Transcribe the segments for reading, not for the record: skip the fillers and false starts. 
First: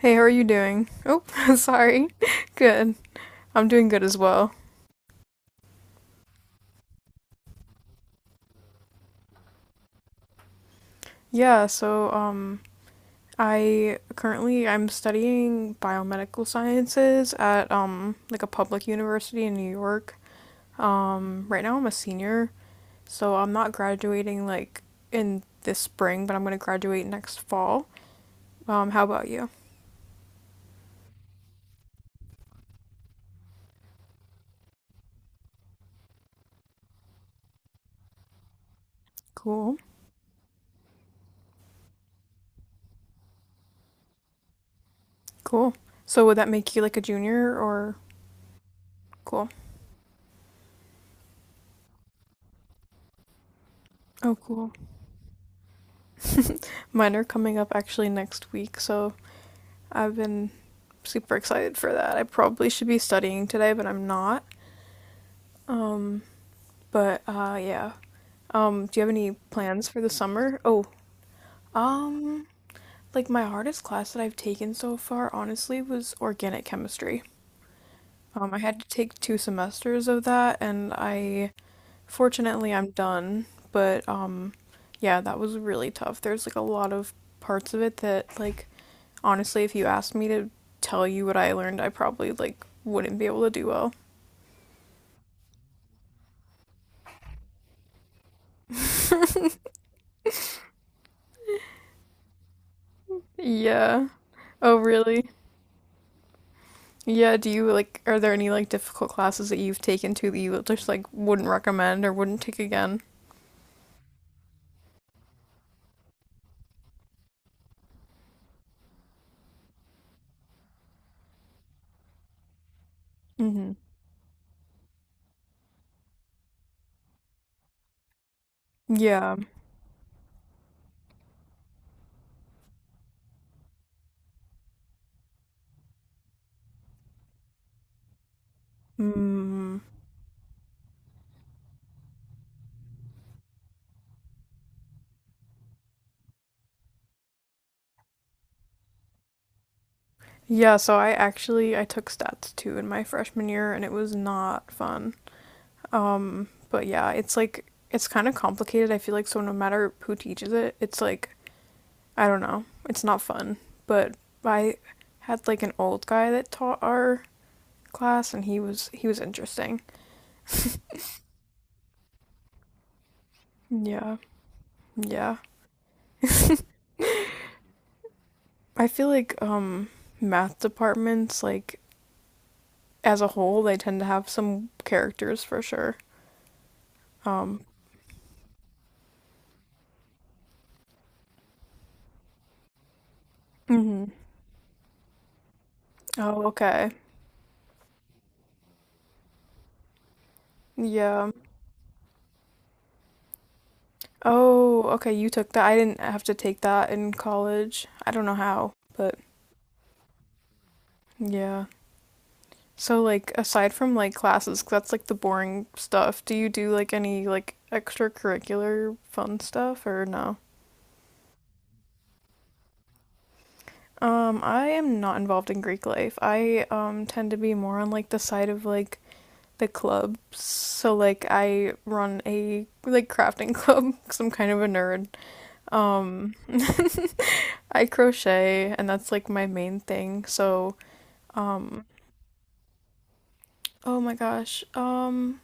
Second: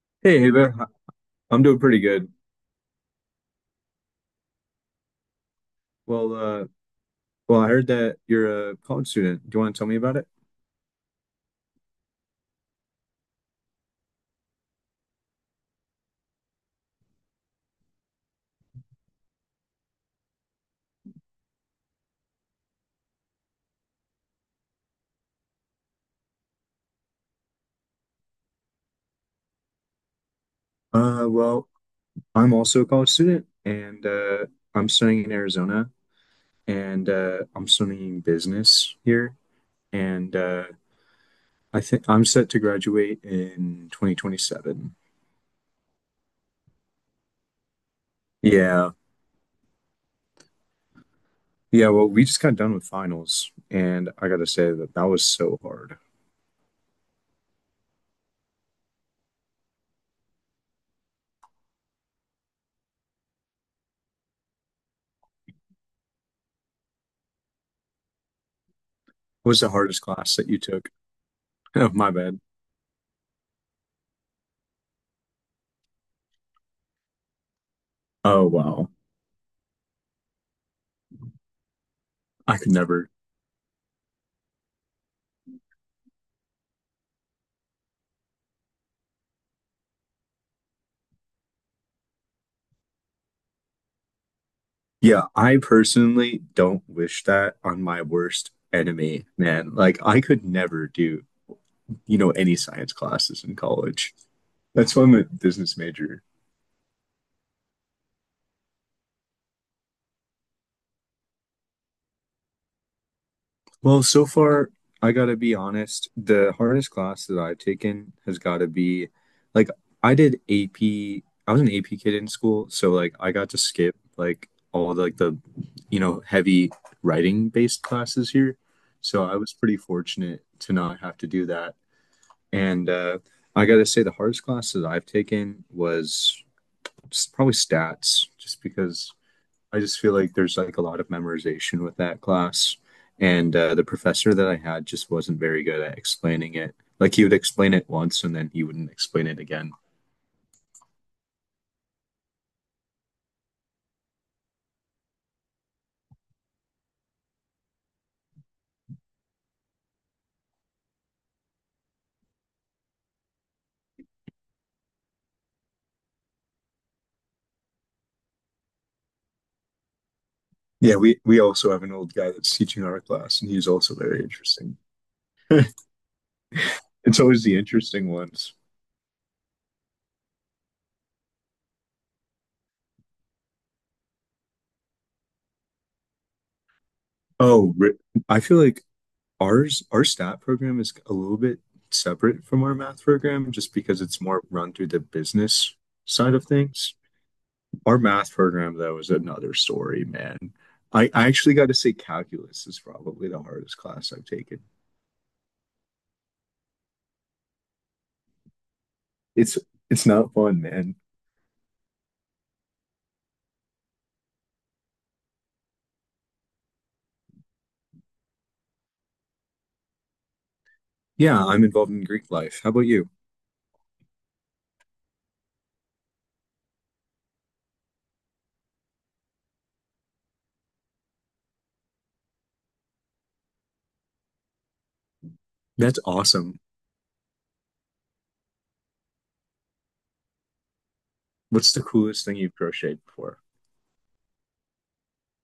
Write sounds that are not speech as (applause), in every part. Hey, how are you Hey, Ava, doing? Oh, (laughs) I'm doing pretty sorry. good. (laughs) Good. I'm doing good as well. Well, uh, well, I heard that you're a college student. Do you want to tell me about it? Yeah, so I currently I'm studying biomedical sciences at like a public university in New York. Right now I'm a senior, so I'm not graduating like in this spring, but I'm going to graduate next fall. How about you? Well, I'm also a college student, and I'm studying in Arizona, and I'm studying business here, Cool. and I think I'm set to graduate in 2027. Cool. So would that make you like a junior or Yeah, cool? yeah. Well, we just got done with finals, and I Oh, gotta say cool. that that was so hard. Mine are coming up actually next week, so I've been super excited for that. I probably should be studying today, but I'm not. Um, but yeah. Do you have any What was the plans for hardest the class that you summer? Oh, took? (laughs) Oh, my bad. um, like my hardest class that I've taken so far, honestly, was organic chemistry. Oh, I had to wow. take two semesters of that, and I I could fortunately I'm never. done. But yeah, that was really tough. There's like a lot of parts of it that, like, honestly, if you asked me to tell you what I learned, I probably like wouldn't be able to do well. Yeah, I personally don't wish that on my worst enemy, man. Like, I could never do, you know, any science classes in Yeah. college. Oh, That's why I'm a really? business major. Yeah, do you like are there any like difficult classes that you've taken to that you just like wouldn't recommend or wouldn't take again? Well, so far, I gotta be honest, the hardest class that I've taken has gotta be like I did AP. I was an AP kid in school, so like I got to Hmm. skip like all the, like the you know heavy writing based classes here. So I Yeah. was pretty fortunate to not have to do that. And I got to say, the hardest classes I've taken was probably stats, just because I Mm. just feel like there's like a lot of memorization with that class. And the professor that I had just wasn't very good at explaining it. Like he would explain it once and then he wouldn't explain it again. Yeah, so I actually I took stats too in my freshman year and it was not fun. But yeah, it's like it's kind of complicated. I feel like so no matter who teaches it, it's like I don't know. It's not fun. But I had like an old guy that taught our class and he was interesting. Yeah, we also have an old guy that's teaching our class, and he's also Yeah. very interesting. Yeah. (laughs) It's always the interesting ones. I feel like math departments like as a whole they tend to have some characters for sure. Um Oh, re- I feel like our stat program is a little bit separate from our math program just because hmm. it's more run through the business side of Oh, okay. things. Our math program though is another story, man. I Yeah. actually got to say calculus is probably the hardest class I've taken. Oh, okay, you took that. I didn't have to take that in college. I don't know how, but It's it's not fun, man. yeah. So like aside from like classes, 'cause that's like the boring stuff. Do you do like any like extracurricular fun stuff or no? Yeah, I'm involved in Greek life. How about you? I am not involved in Greek life. I tend to be more on like the side of like the club. So like I run a like crafting (laughs) club cuz I'm kind of a nerd. That's Um awesome. (laughs) I crochet and that's like my main thing. So What's um the coolest thing you've crocheted before? oh my gosh.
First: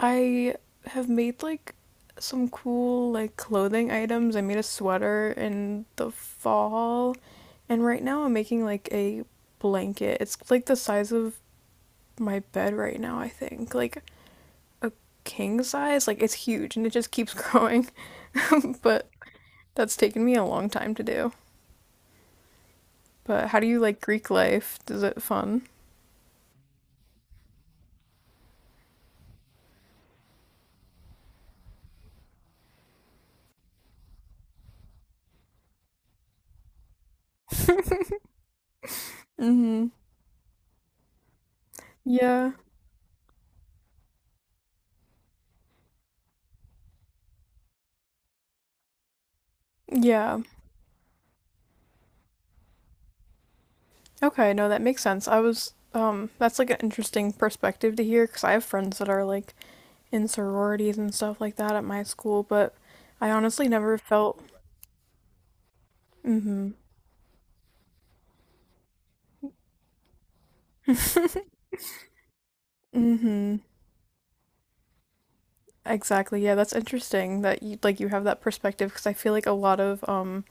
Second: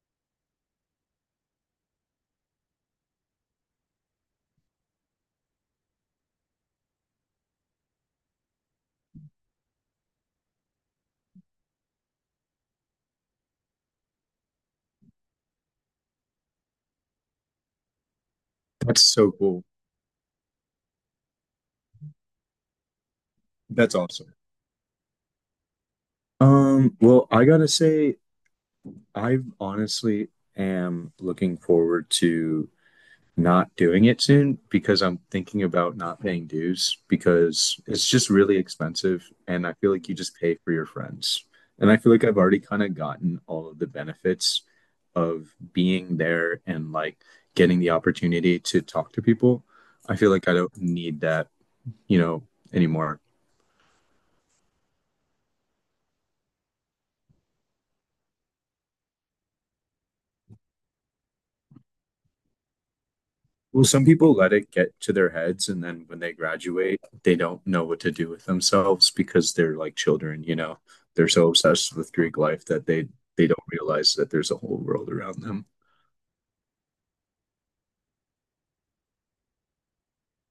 I have made like some cool like clothing items. I made a sweater in the fall and right now I'm making like a blanket. It's like the size of my bed right now, I think. Like a king size. Like it's huge and it just keeps growing. (laughs) That's But so cool. that's taken me a long time to do. But how do you That's like Greek awesome. life? Is it fun? Well, I gotta say, I honestly am looking forward to not doing it soon because I'm thinking about not paying dues because it's just really expensive and I Mm-hmm. feel like you just pay for your friends. And I feel like I've Yeah. already kind of gotten all of the benefits of being there and like getting the opportunity to talk to people. I feel Yeah. like I don't need that, you know, anymore. Okay, no, that makes sense. I was that's like an interesting perspective to hear because I have friends that are like in sororities and stuff like that at my school, but I honestly Well, never some people felt let it get to their heads, and then when they mm-hmm. graduate, they don't know what to do with themselves because they're like children, you know. They're so obsessed with Greek life that they Mm-hmm. don't realize that there's a whole world around them. Exactly. Yeah, that's interesting that you like you have that perspective because I feel like a lot of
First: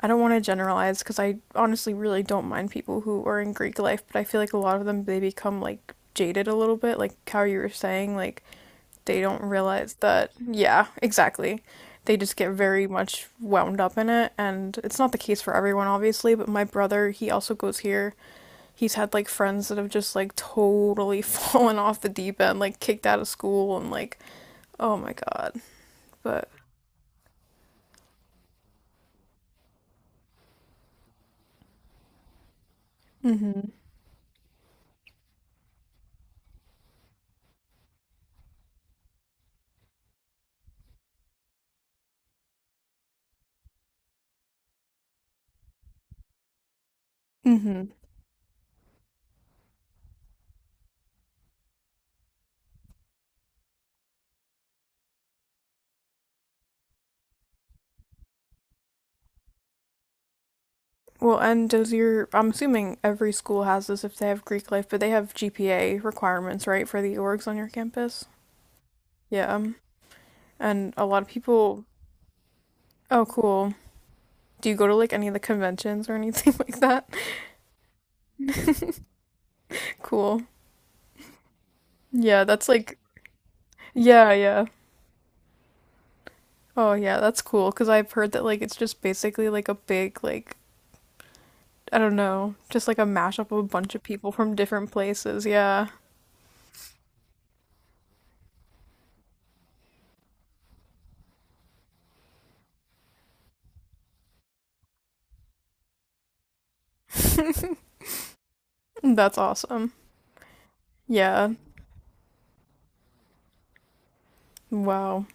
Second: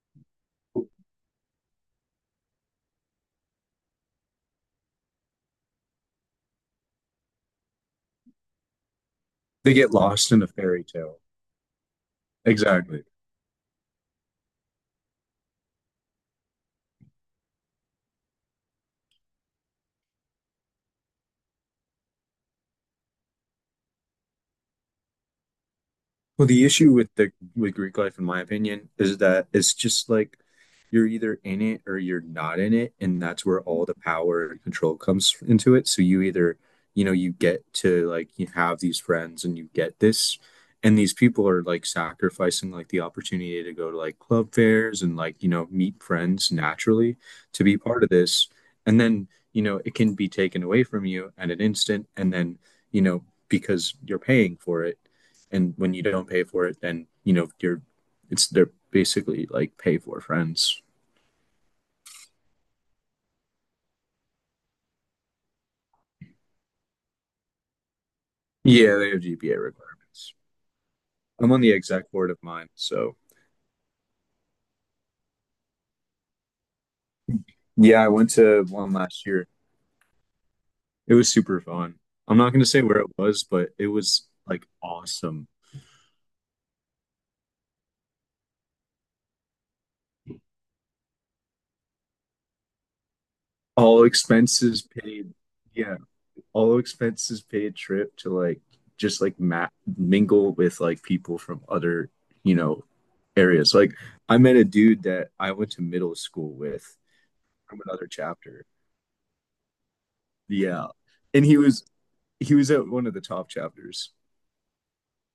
I don't want to generalize because I honestly really don't mind people who are in Greek life, but I feel like a lot of them they become like jaded a little bit, like how you were saying, like they don't They get realize lost that, in a fairy yeah, tale. exactly. They just get very Exactly. much wound up in it, and it's not the case for everyone, obviously. But my brother, he also goes here. He's had like friends that have just like totally (laughs) fallen off the deep end, like kicked out of school, and like, oh my god. Well, But, the issue with the with Greek life, in my opinion, is that it's just like you're either in it or you're not in it, and mm that's hmm, where all the power and control comes into it. So you either, you know, you get to like you have these friends and you get this, and these people are like sacrificing like the opportunity to go to like club fairs and like, you know, meet friends naturally mm to be hmm. part of this. And then, you know, it can be taken away from you at an instant, and then, you know, because you're paying for it and when you don't pay for it, then you know you're it's they're basically like pay for friends. Well, and does your, I'm assuming every school has this if they have Greek life, but they have GPA requirements, right, for the orgs on your campus? Yeah, they have Yeah. GPA requirements. And a lot of I'm on the people, exec board of mine, so oh, cool. Do you go to like any of the conventions or anything (laughs) like that? yeah, I went to one last year. Cool. It was super fun. I'm Yeah, not going to that's say like, where it was, but it was yeah, yeah. like awesome. Oh, yeah, that's cool. Because I've heard that like it's just basically like a big, like, I don't know, just like a mashup of a bunch of All people from expenses different paid. places. Yeah. Yeah, all expenses paid trip to like just like mingle with like people from other, you know, areas. Like I met a dude that I went to middle school with from another chapter. That's awesome. Yeah. And Yeah. he was at one of the top chapters. Wow.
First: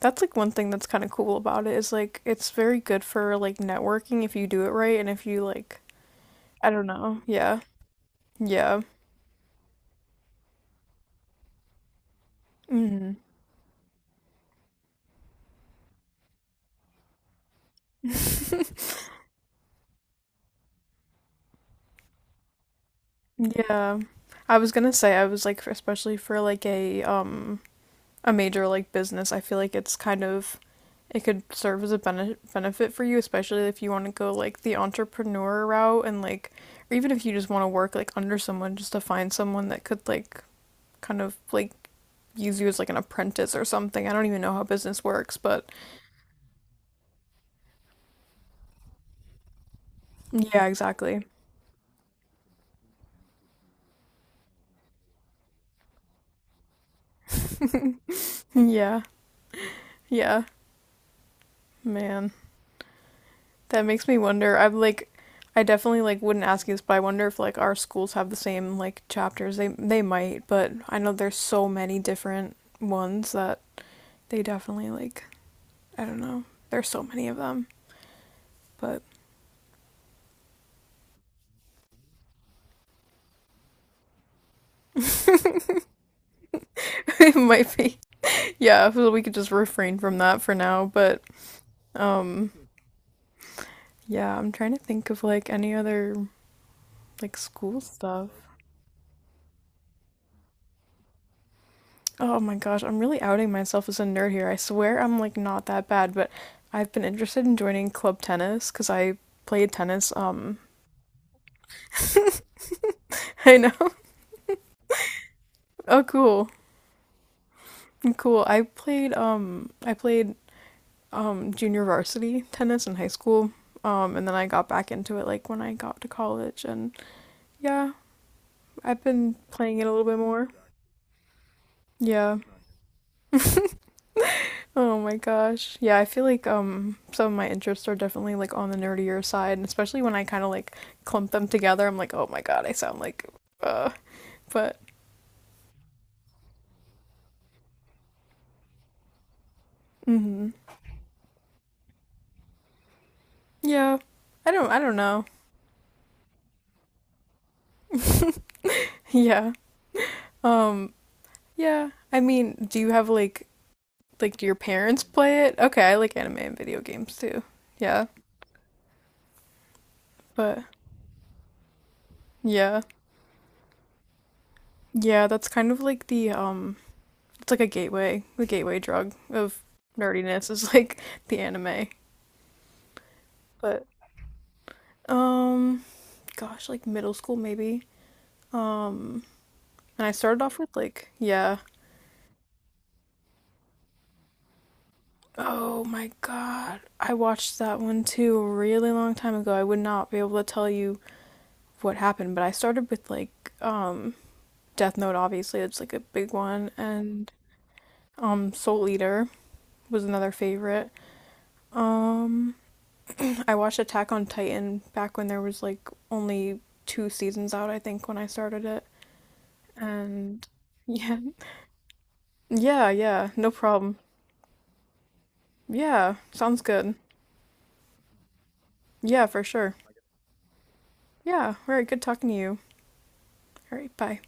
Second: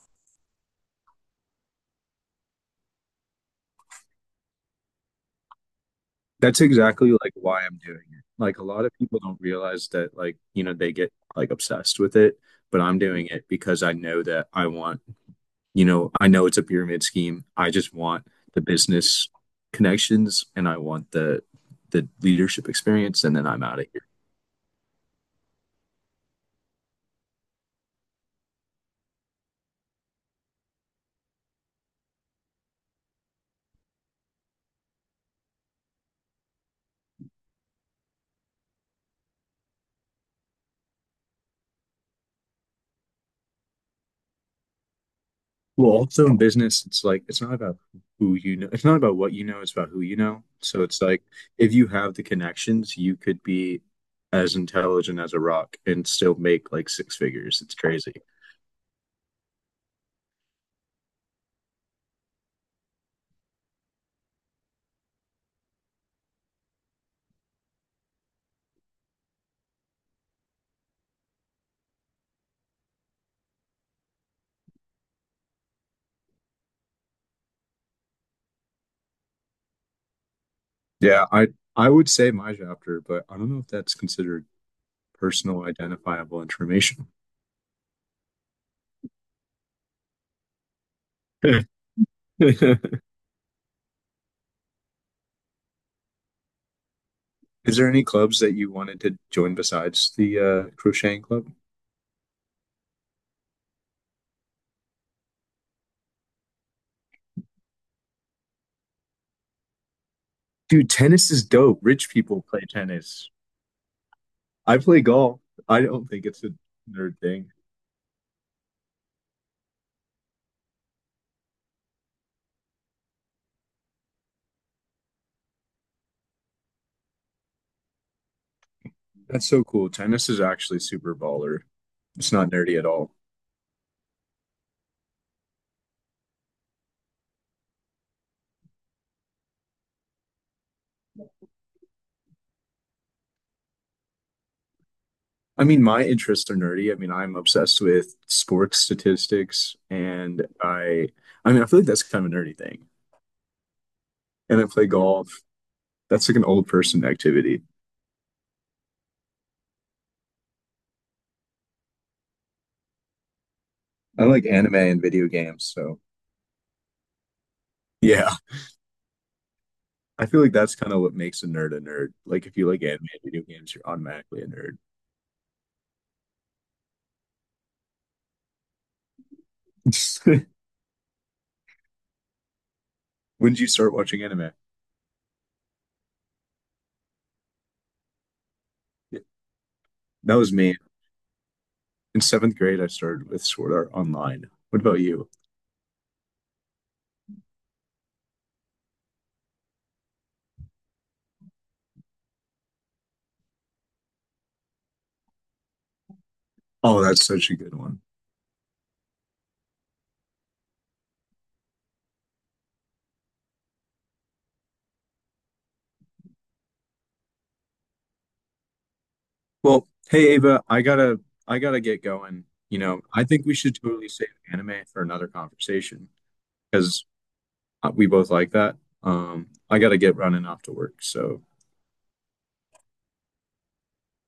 That's like one thing that's kind of cool about it is like it's very good for like networking if you do it right and if you like That's I don't exactly know. like Yeah. why I'm doing it. Like a Yeah. lot of people don't realize that like, you know, they get like obsessed with it, but I'm Hmm. doing it because I know that I want, you know, I know it's a pyramid scheme. I just want the business connections and I want the leadership experience and then I'm out of Yeah. here. I was gonna say I was like especially for like a major like business, I feel like it's kind of it could serve as a benefit for you, especially if you want to go like the entrepreneur route and like or even if you just want to work like under someone just to find someone that could like kind of like use you as like an apprentice or something. I don't even know how business works, but Well, also in business, it's like it's not about who you know. It's not about what you know. It's about who you know. yeah, So it's like exactly. if you have the connections, you could be as intelligent as a rock and still make like six figures. It's crazy. Yeah. Yeah. Man. That makes me wonder. I'm like I definitely like wouldn't ask you this, but I wonder if like our schools have the same like chapters. They might, but I know there's so many different ones that they definitely like I don't know. There's so many of them, but Yeah, I would say my chapter, but I don't know if that's considered personal identifiable information. (laughs) it might be. Yeah, so we could just refrain from that for now, but (laughs) Is yeah, I'm trying to think of like any other like school there any stuff. clubs that you wanted to join besides the crocheting club? Oh my gosh, I'm really outing myself as a nerd here. I swear I'm like not that bad, but I've been interested in joining club tennis because I played tennis. Dude, tennis is dope. Rich people play tennis. I know. (laughs) I play golf. I Oh, don't think it's cool, a nerd thing. cool. I played junior varsity tennis in high school. And then I got back into it like when I got to college, and yeah, I've been That's so playing it cool. a little bit Tennis is more. actually super baller. It's Yeah. not nerdy at all. Oh my gosh. Yeah, I feel like some of my interests are definitely like on the nerdier side, and especially when I kind of like clump them together, I'm like, "Oh my God, I sound like uh." But I mean, my interests are nerdy. I mean, I'm obsessed with sports statistics and mhm. I mean, I feel like that's kind of a nerdy thing. Yeah. I And I don't I play don't know. golf. That's like an old person activity. (laughs) Yeah. Um yeah. I mean, do you have I like do like your anime and parents video play it? games, Okay, I so like anime and video games too. Yeah. yeah. I feel like But that's kind of what makes a nerd a nerd. Like if you yeah. like anime and video games, you're automatically a Yeah, that's kind of like the it's like a gateway, the gateway drug of nerd. nerdiness (laughs) is like (laughs) the anime. When did you But start watching anime? um gosh, like middle school maybe. Yeah, Um, and I that started was off with me. like, yeah. In seventh grade, I started with Sword Art Online. What about you? Oh my God. I watched that one too a really long time ago. I would not be able to tell you what happened, but I started with like Death Note obviously, it's like a big one Oh, that's and such a good one. Soul Eater was another favorite. I watched Attack on Titan back when there was like only two seasons out, I think, when I started it. Well, hey And Ava, I (laughs) yeah. gotta I gotta get going. You Yeah, know, I yeah, think no we should problem. totally save anime for another conversation Yeah, sounds good. because we both like that. Yeah, for sure. I gotta get running off to work, so Yeah. All right. Good talking to you. All right. Bye.